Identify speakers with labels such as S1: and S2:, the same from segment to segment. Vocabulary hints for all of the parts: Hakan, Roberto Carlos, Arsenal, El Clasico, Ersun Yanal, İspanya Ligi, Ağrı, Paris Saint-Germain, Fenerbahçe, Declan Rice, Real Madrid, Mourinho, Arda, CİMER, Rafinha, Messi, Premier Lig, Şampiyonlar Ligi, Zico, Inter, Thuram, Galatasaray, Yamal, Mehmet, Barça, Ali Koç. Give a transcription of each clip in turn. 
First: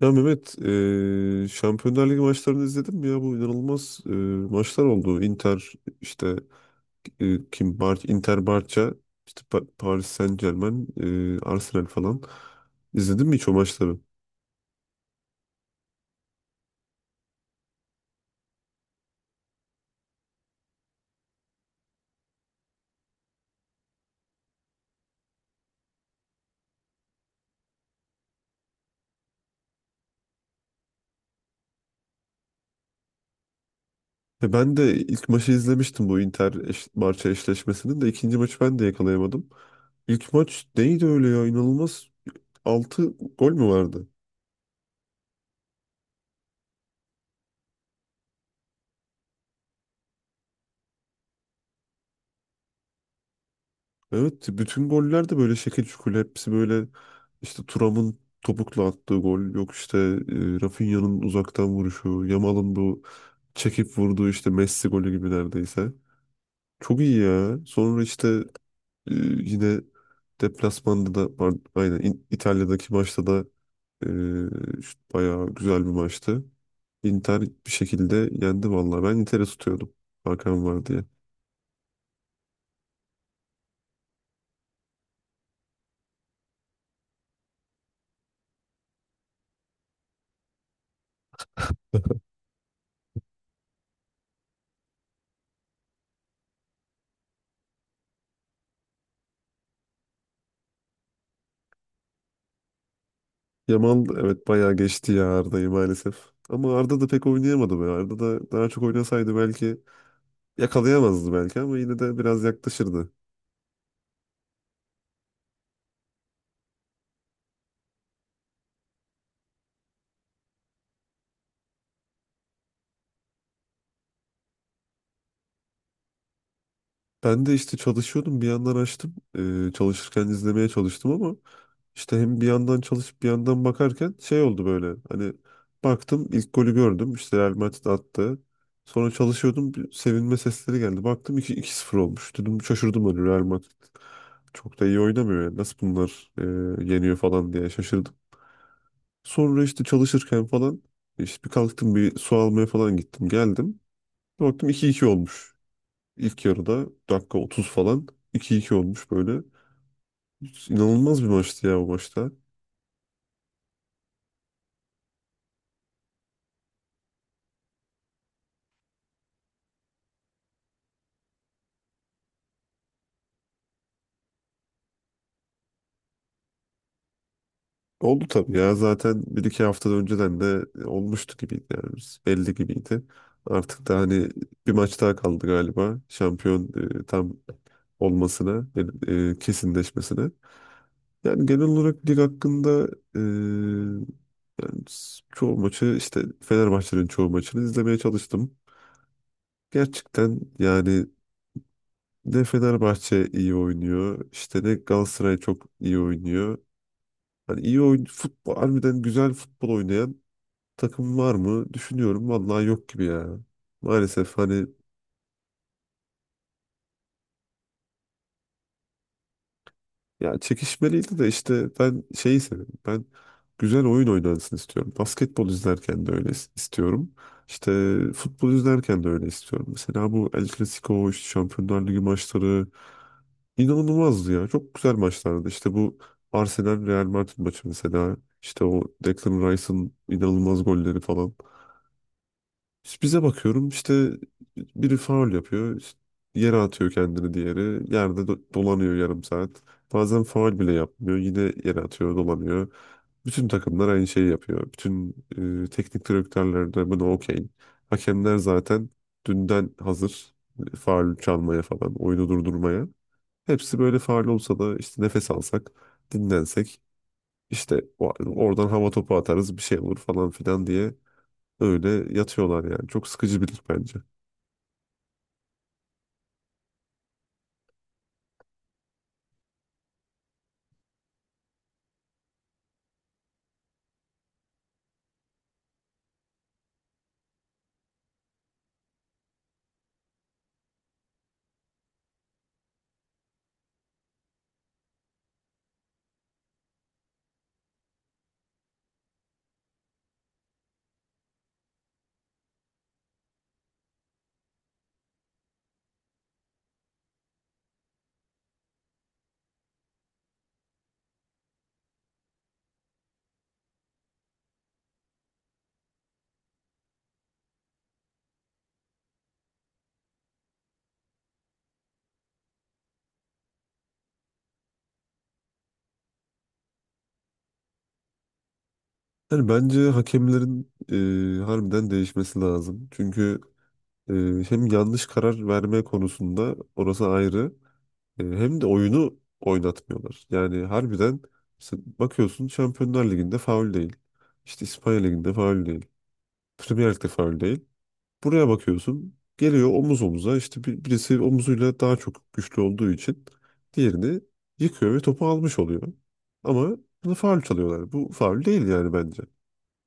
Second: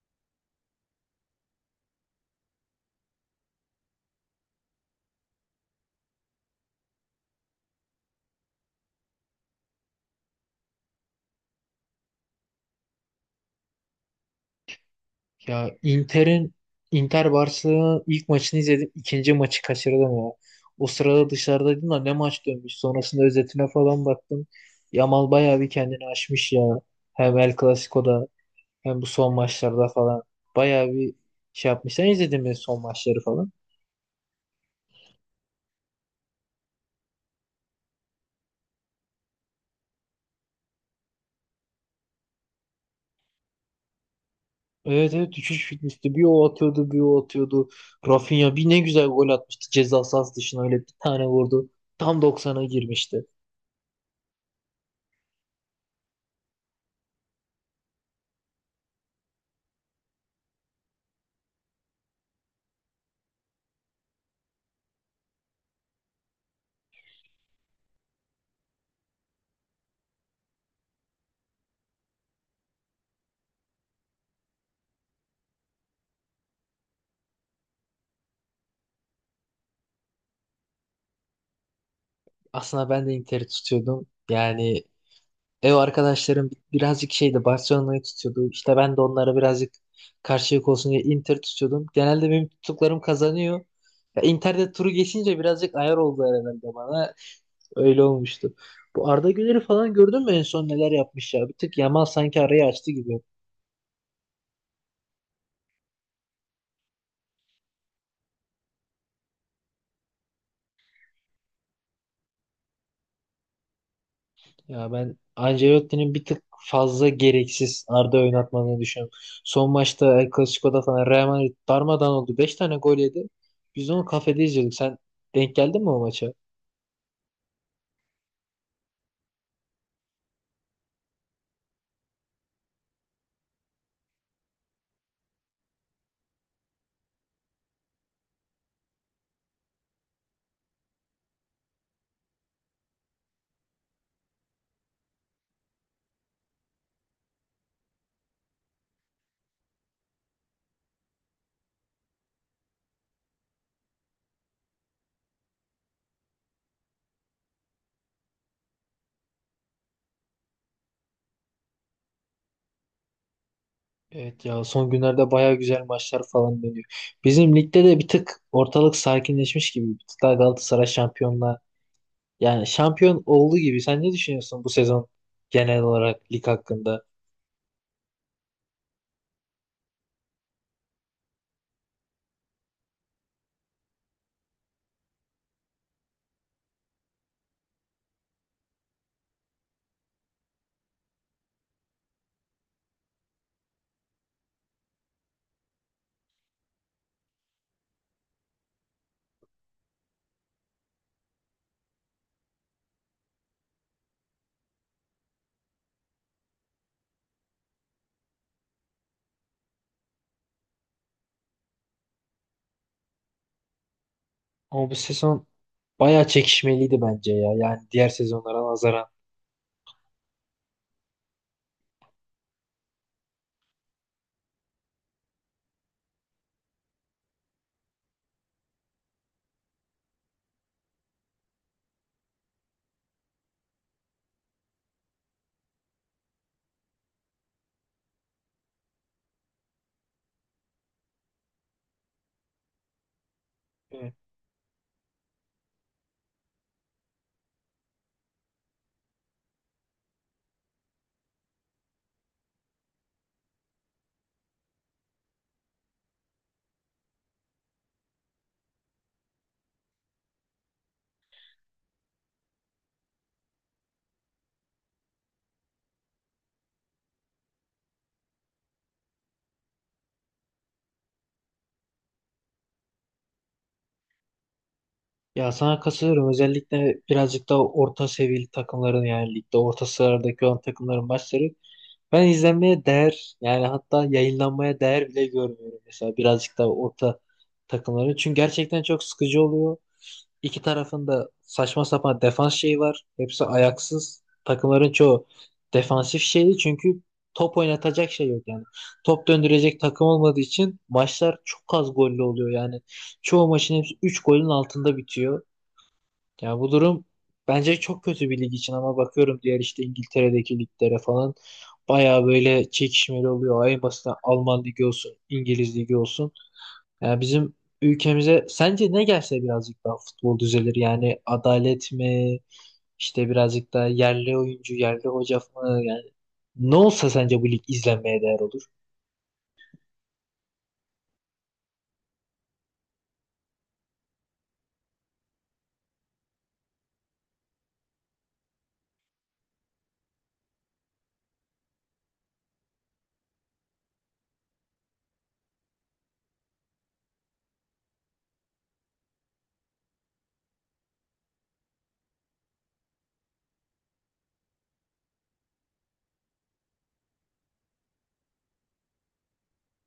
S1: Ya Mehmet, Şampiyonlar Ligi maçlarını izledin mi ya? Bu inanılmaz maçlar oldu. Inter işte kim Inter Barça, işte Paris Saint-Germain, Arsenal falan. İzledin mi hiç o maçları?
S2: Ya Inter Barcelona'nın ilk maçını izledim. İkinci maçı kaçırdım ya. O sırada dışarıdaydım da ne maç dönmüş. Sonrasında özetine falan baktım. Yamal bayağı bir kendini aşmış ya. Hem El Clasico'da hem bu son maçlarda falan. Bayağı bir şey yapmış. Sen izledin mi son maçları falan?
S1: Ben de ilk maçı izlemiştim bu Inter eş Barça eşleşmesinin de ikinci maçı ben de yakalayamadım. İlk maç neydi öyle ya? İnanılmaz 6 gol mü vardı?
S2: Evet, evet, düşüş bitmişti. Bir o atıyordu bir o atıyordu. Rafinha bir ne güzel gol atmıştı. Ceza sahası dışına öyle bir tane vurdu. Tam 90'a girmişti.
S1: Evet bütün goller de böyle şekil şukul hepsi böyle işte Thuram'ın topukla attığı gol yok işte Rafinha'nın uzaktan vuruşu Yamal'ın bu çekip vurduğu işte Messi golü gibi neredeyse. Çok iyi ya. Sonra işte yine deplasmanda da pardon, aynen İtalya'daki maçta da işte bayağı güzel bir maçtı. Inter bir şekilde yendi vallahi. Ben Inter'i tutuyordum. Hakan var diye.
S2: Aslında ben de Inter'i tutuyordum. Yani ev arkadaşlarım birazcık şeydi, Barcelona'yı tutuyordu. İşte ben de onlara birazcık karşılık olsun diye Inter tutuyordum. Genelde benim tuttuklarım kazanıyor. Ya Inter'de turu geçince birazcık ayar oldu herhalde bana. Öyle olmuştu. Bu Arda Güler'i falan gördün mü en son neler yapmış ya? Bir tık Yamal sanki arayı açtı gibi.
S1: Yamal evet bayağı geçti ya Arda'yı maalesef. Ama Arda da pek oynayamadı be. Arda da daha çok oynasaydı belki yakalayamazdı belki ama yine de biraz yaklaşırdı.
S2: Ya ben Ancelotti'nin bir tık fazla gereksiz Arda oynatmadığını düşünüyorum. Son maçta El Clasico'da falan Real Madrid darmadağın oldu. 5 tane gol yedi. Biz onu kafede izliyorduk. Sen denk geldin mi o maça?
S1: Ben de işte çalışıyordum bir yandan açtım. Çalışırken izlemeye çalıştım ama işte hem bir yandan çalışıp bir yandan bakarken şey oldu böyle. Hani baktım ilk golü gördüm. İşte Real Madrid attı. Sonra çalışıyordum bir sevinme sesleri geldi. Baktım 2-0 olmuş. Dedim şaşırdım hani Real Madrid. Çok da iyi oynamıyor yani. Nasıl bunlar yeniyor falan diye şaşırdım. Sonra işte çalışırken falan işte bir kalktım bir su almaya falan gittim geldim. Baktım 2-2 olmuş. İlk yarıda dakika 30 falan 2-2 olmuş böyle. İnanılmaz bir maçtı ya o maçta.
S2: Evet ya, son günlerde baya güzel maçlar falan dönüyor. Bizim ligde de bir tık ortalık sakinleşmiş gibi. Bir tık daha Galatasaray şampiyon olduğu gibi. Sen ne düşünüyorsun bu sezon genel olarak lig hakkında?
S1: Oldu tabii ya zaten bir iki hafta önceden de olmuştu gibiydi yani biz. Belli gibiydi. Artık da hani bir maç daha kaldı galiba şampiyon tam olmasına, kesinleşmesine. Yani genel olarak lig hakkında e, yani çoğu maçı işte Fenerbahçe'nin çoğu maçını izlemeye çalıştım. Gerçekten yani ne Fenerbahçe iyi oynuyor. İşte ne Galatasaray çok iyi oynuyor. Hani iyi oyun futbol harbiden güzel futbol oynayan takım var mı? Düşünüyorum vallahi yok gibi ya. Maalesef hani
S2: Ama bu sezon baya çekişmeliydi bence ya. Yani diğer sezonlara nazaran.
S1: ya çekişmeliydi de işte ben şeyi seviyorum. Ben güzel oyun oynansın istiyorum. Basketbol izlerken de öyle istiyorum. İşte futbol izlerken de öyle istiyorum. Mesela bu El Clasico, işte Şampiyonlar Ligi maçları İnanılmazdı ya. Çok güzel maçlardı. İşte bu Arsenal Real Madrid maçı mesela. İşte o Declan Rice'ın inanılmaz golleri falan. İşte bize bakıyorum işte
S2: Evet.
S1: biri faul yapıyor. İşte yere atıyor kendini diğeri. Yerde dolanıyor yarım saat. Bazen faul bile yapmıyor. Yine yere atıyor, dolanıyor. Bütün takımlar aynı şeyi yapıyor. Bütün teknik direktörler de buna okey. Hakemler zaten dünden hazır. Faul çalmaya falan, oyunu durdurmaya. Hepsi böyle faal olsa da işte nefes alsak, dinlensek, işte oradan hava topu atarız bir şey olur falan filan diye öyle yatıyorlar yani. Çok sıkıcı bir lig bence.
S2: Ya sana katılıyorum. Özellikle birazcık daha orta seviyeli takımların, yani ligde orta sıralardaki olan takımların maçları. Ben izlenmeye değer yani hatta yayınlanmaya değer bile görmüyorum mesela birazcık da orta takımları. Çünkü gerçekten çok sıkıcı oluyor. İki tarafında saçma sapan defans şeyi var. Hepsi ayaksız. Takımların çoğu defansif şeyi çünkü top oynatacak şey yok yani. Top döndürecek takım olmadığı için maçlar çok az gollü oluyor yani. Çoğu maçın hepsi 3 golün altında bitiyor. Ya bu durum bence çok kötü bir lig için, ama bakıyorum diğer işte İngiltere'deki liglere falan bayağı böyle çekişmeli oluyor. En basitinden Alman ligi olsun, İngiliz ligi olsun. Yani bizim ülkemize sence ne gelse birazcık daha futbol düzelir? Yani adalet mi? İşte birazcık daha yerli oyuncu, yerli hoca mı? Yani ne olsa sence bu lig izlenmeye değer olur?
S1: Yani bence hakemlerin harbiden değişmesi lazım. Çünkü Ee, hem yanlış karar verme konusunda orası ayrı. Hem de oyunu oynatmıyorlar. Yani harbiden işte bakıyorsun Şampiyonlar Ligi'nde faul değil. İşte İspanya Ligi'nde faul değil. Premier Lig'de faul değil. Buraya bakıyorsun geliyor omuz omuza işte birisi omuzuyla daha çok güçlü olduğu için diğerini yıkıyor ve topu almış oluyor. Ama bunu faul çalıyorlar. Bu faul değil yani bence.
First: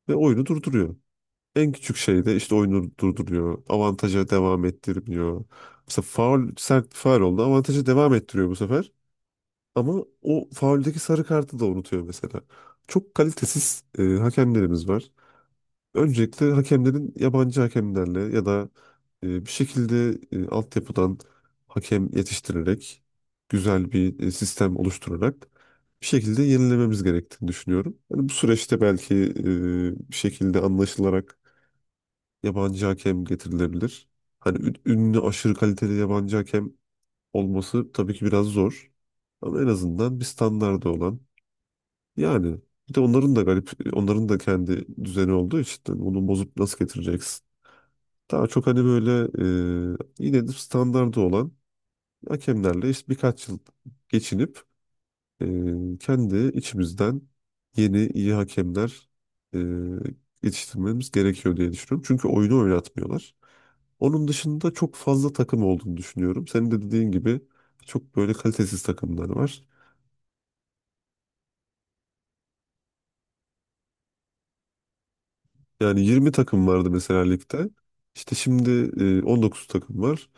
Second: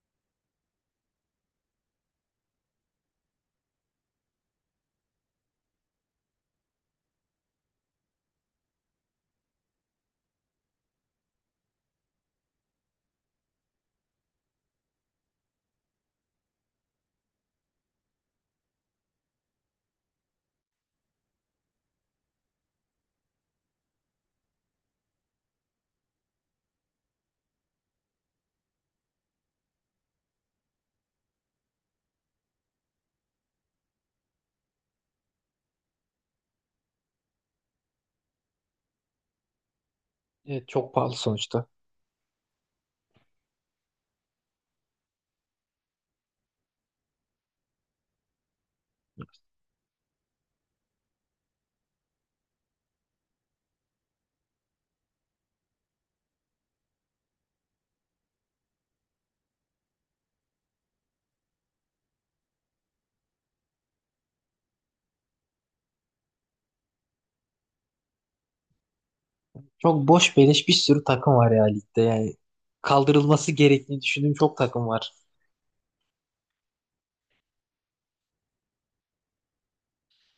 S1: Ve oyunu durduruyor. En küçük şeyde işte oyunu durduruyor. Avantaja devam ettirmiyor. Mesela faul sert bir faul oldu. Avantaja devam ettiriyor bu sefer. Ama o fauldeki sarı kartı da unutuyor mesela. Çok kalitesiz hakemlerimiz var. Öncelikle hakemlerin yabancı hakemlerle ya da bir şekilde altyapıdan hakem yetiştirerek güzel bir sistem oluşturarak bir şekilde yenilememiz gerektiğini düşünüyorum. Yani bu süreçte belki bir şekilde anlaşılarak yabancı hakem getirilebilir. Hani ünlü aşırı kaliteli yabancı hakem olması tabii ki biraz zor. Ama en azından bir
S2: Evet,
S1: standardı
S2: çok pahalı
S1: olan
S2: sonuçta.
S1: yani bir de onların da garip onların da kendi düzeni olduğu için hani onu bozup nasıl getireceksin? Daha çok hani böyle yine de standardı olan hakemlerle işte birkaç yıl geçinip e, kendi içimizden yeni iyi hakemler e, yetiştirmemiz gerekiyor diye düşünüyorum. Çünkü oyunu oynatmıyorlar. Onun dışında çok fazla takım olduğunu düşünüyorum. Senin de dediğin gibi çok böyle kalitesiz takımlar var.
S2: Çok boş beleş bir sürü takım var ya ligde. Yani kaldırılması gerektiğini düşündüğüm çok takım var.
S1: Yani 20 takım vardı mesela ligde. İşte şimdi 19 takım var.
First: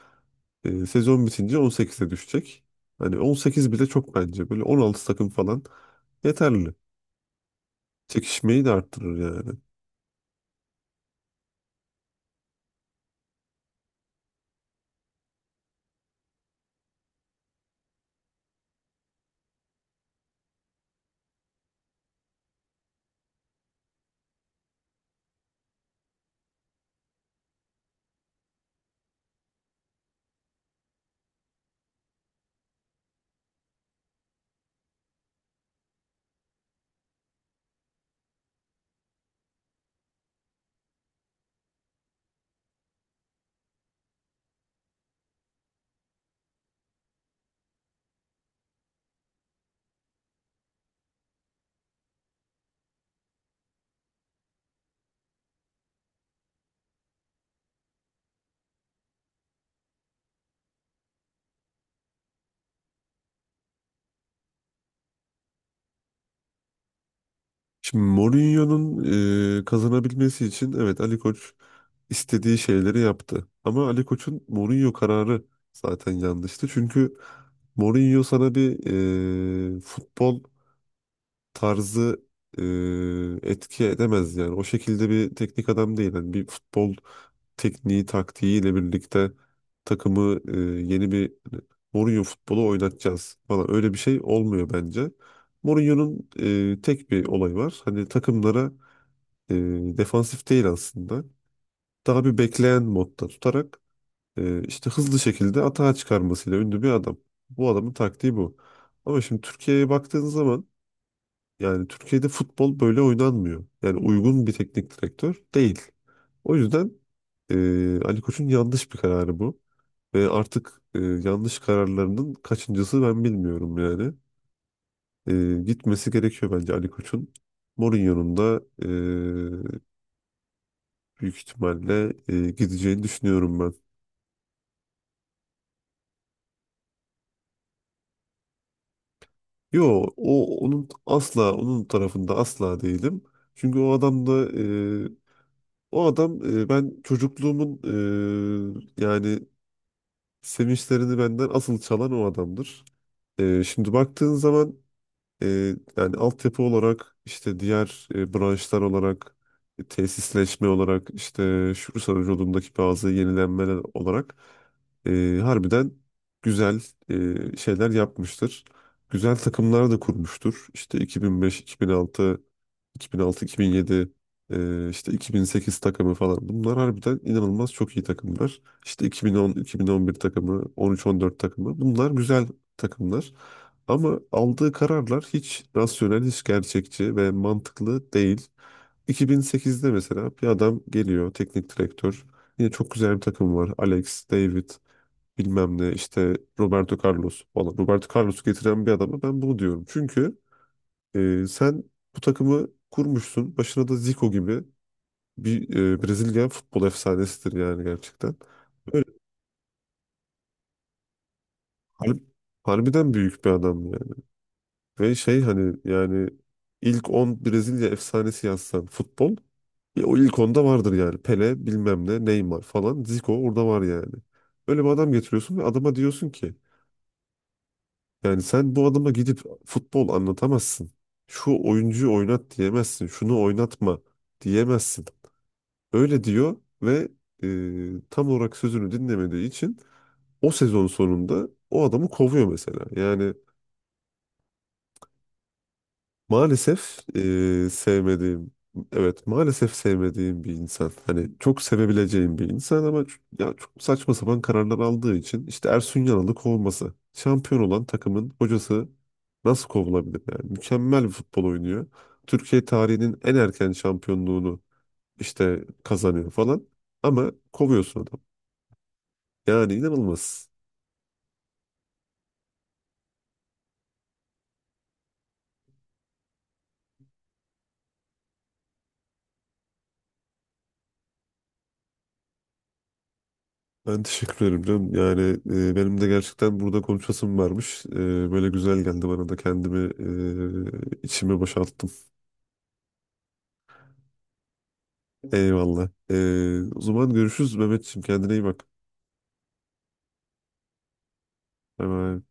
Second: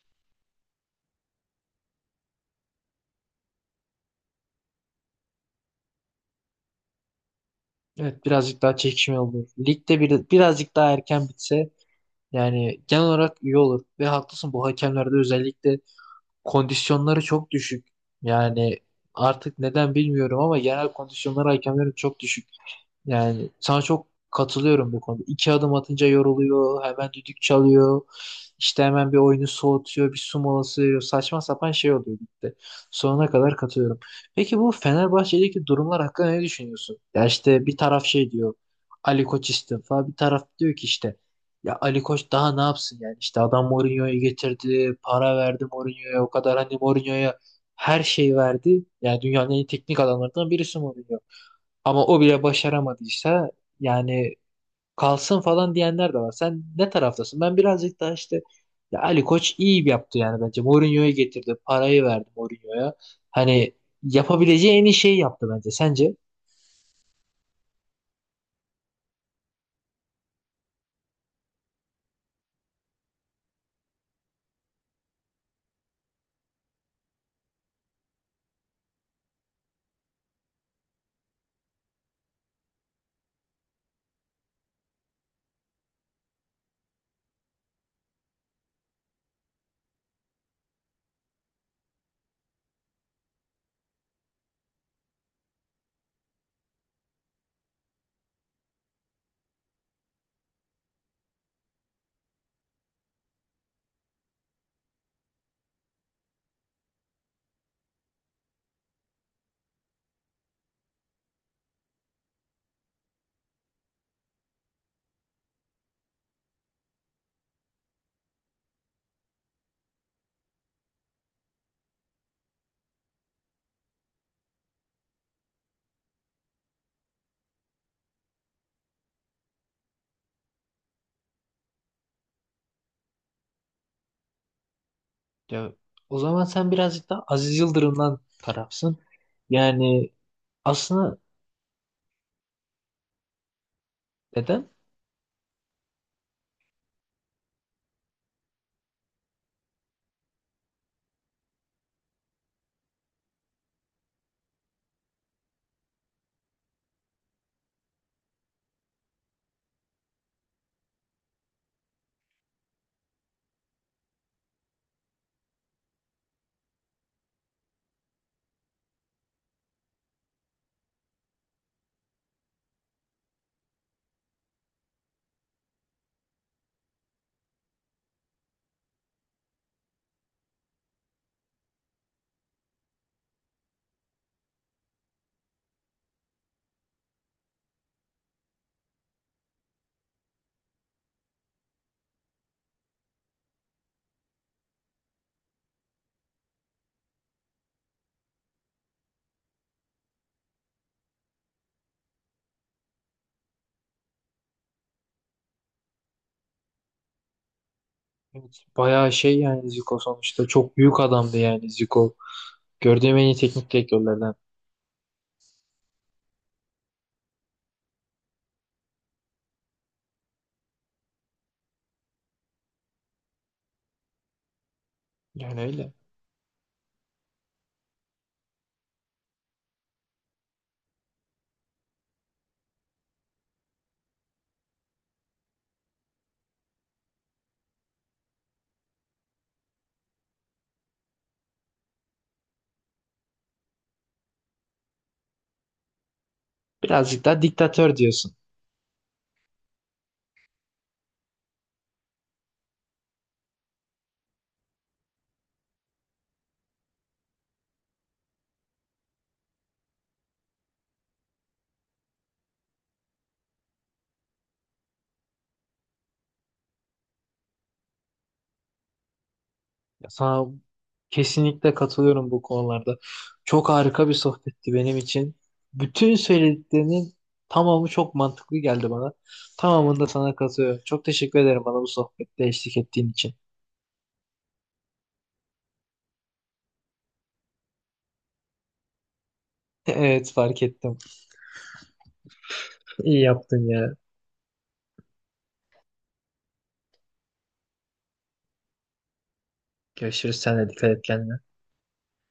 S1: Sezon bitince 18'e düşecek. Hani 18 bile çok bence. Böyle 16 takım falan yeterli.
S2: Evet, birazcık
S1: Çekişmeyi de
S2: daha
S1: arttırır
S2: çekişme olur.
S1: yani.
S2: Ligde birazcık daha erken bitse yani genel olarak iyi olur. Ve haklısın, bu hakemlerde özellikle kondisyonları çok düşük. Yani artık neden bilmiyorum ama genel kondisyonları hakemlerin çok düşük. Yani sana çok katılıyorum bu konuda. İki adım atınca yoruluyor, hemen düdük çalıyor, işte hemen bir oyunu soğutuyor, bir su molası veriyor. Saçma sapan şey oluyor gitti. Sonuna kadar katılıyorum. Peki bu Fenerbahçe'deki durumlar hakkında ne düşünüyorsun? Ya işte bir taraf şey diyor, Ali Koç istifa, bir taraf diyor ki işte ya Ali Koç daha ne yapsın yani, işte adam Mourinho'yu getirdi, para verdi Mourinho'ya, o kadar hani Mourinho'ya her şeyi verdi. Yani dünyanın en iyi teknik adamlarından birisi Mourinho. Ama o bile başaramadıysa yani kalsın falan diyenler de var. Sen ne taraftasın? Ben birazcık daha işte ya Ali Koç iyi yaptı yani bence. Mourinho'yu getirdi. Parayı verdi Mourinho'ya. Hani yapabileceği en iyi şeyi yaptı bence. Sence?
S1: Şimdi Mourinho'nun kazanabilmesi için evet Ali Koç istediği şeyleri yaptı. Ama Ali Koç'un Mourinho kararı zaten yanlıştı. Çünkü Mourinho sana bir futbol tarzı etki edemez yani. O şekilde bir teknik adam değil. Yani bir futbol tekniği, taktiğiyle birlikte takımı yeni bir hani Mourinho futbolu oynatacağız falan öyle bir şey olmuyor bence. Mourinho'nun tek bir olayı var. Hani takımlara e, defansif değil aslında. Daha bir bekleyen modda tutarak işte hızlı şekilde atağa çıkarmasıyla ünlü bir adam. Bu adamın taktiği bu. Ama şimdi Türkiye'ye baktığın zaman yani Türkiye'de futbol böyle oynanmıyor. Yani uygun bir teknik direktör değil. O yüzden Ali Koç'un yanlış bir kararı bu. Ve artık yanlış kararlarının kaçıncısı ben bilmiyorum yani. Gitmesi gerekiyor bence Ali Koç'un. Mourinho'nun da büyük ihtimalle gideceğini düşünüyorum ben.
S2: Ya, o zaman sen birazcık daha Aziz Yıldırım'dan tarafsın.
S1: Yo,
S2: Yani
S1: onun
S2: aslında
S1: asla onun tarafında asla değilim. Çünkü o adam da
S2: neden?
S1: e, o adam e, ben çocukluğumun yani sevinçlerini benden asıl çalan o adamdır. Şimdi baktığın zaman yani altyapı olarak işte diğer branşlar olarak tesisleşme olarak işte şu yolundaki bazı yenilenmeler olarak harbiden güzel şeyler yapmıştır. Güzel takımlar da kurmuştur. İşte 2005-2006 2006-2007 işte 2008 takımı falan. Bunlar harbiden inanılmaz çok iyi takımlar. İşte 2010-2011 takımı, 13-14 takımı. Bunlar güzel takımlar. Ama aldığı kararlar hiç rasyonel, hiç gerçekçi ve mantıklı değil. 2008'de mesela bir adam geliyor, teknik direktör. Yine çok güzel bir takım var. Alex, David, bilmem ne işte Roberto Carlos falan. Roberto Carlos'u getiren bir adama ben bunu diyorum. Çünkü sen bu takımı kurmuşsun. Başına da Zico gibi bir Brezilya futbol efsanesidir yani gerçekten.
S2: Evet,
S1: Böyle
S2: bayağı şey yani Zico sonuçta çok büyük adamdı yani Zico.
S1: har- harbiden
S2: Gördüğüm en iyi
S1: büyük bir
S2: teknik
S1: adam yani.
S2: direktörlerden.
S1: Ve şey hani yani ilk 10 Brezilya efsanesi yazsan futbol o ilk onda vardır yani. Pele bilmem ne Neymar falan Zico orada var yani. Öyle bir adam getiriyorsun
S2: Yani
S1: ve
S2: öyle.
S1: adama diyorsun ki yani sen bu adama gidip futbol anlatamazsın. Şu oyuncuyu oynat diyemezsin. Şunu oynatma diyemezsin. Öyle diyor ve tam olarak sözünü dinlemediği için o sezon sonunda o adamı kovuyor mesela. Yani maalesef
S2: Birazcık daha diktatör diyorsun.
S1: sevmediğim, evet maalesef sevmediğim bir insan. Hani çok sevebileceğim bir insan ama ya çok saçma sapan kararlar aldığı için işte Ersun Yanal'ı kovması. Şampiyon olan takımın hocası nasıl kovulabilir yani? Mükemmel bir futbol oynuyor. Türkiye tarihinin en erken şampiyonluğunu işte kazanıyor falan. Ama kovuyorsun adamı. Yani
S2: Ya sana
S1: inanılmaz.
S2: kesinlikle katılıyorum bu konularda. Çok harika bir sohbetti benim için. Bütün söylediklerinin tamamı çok mantıklı geldi bana. Tamamında sana katılıyorum. Çok teşekkür ederim bana bu sohbette eşlik ettiğin için.
S1: Ben teşekkür ederim canım. Yani benim de gerçekten burada konuşasım varmış. Böyle güzel geldi bana da kendimi
S2: Evet, fark ettim.
S1: içime boşalttım.
S2: İyi yaptın ya.
S1: Eyvallah. O zaman görüşürüz Mehmetciğim. Kendine iyi bak.
S2: Görüşürüz. Sen de dikkat et kendine.
S1: Bay bay.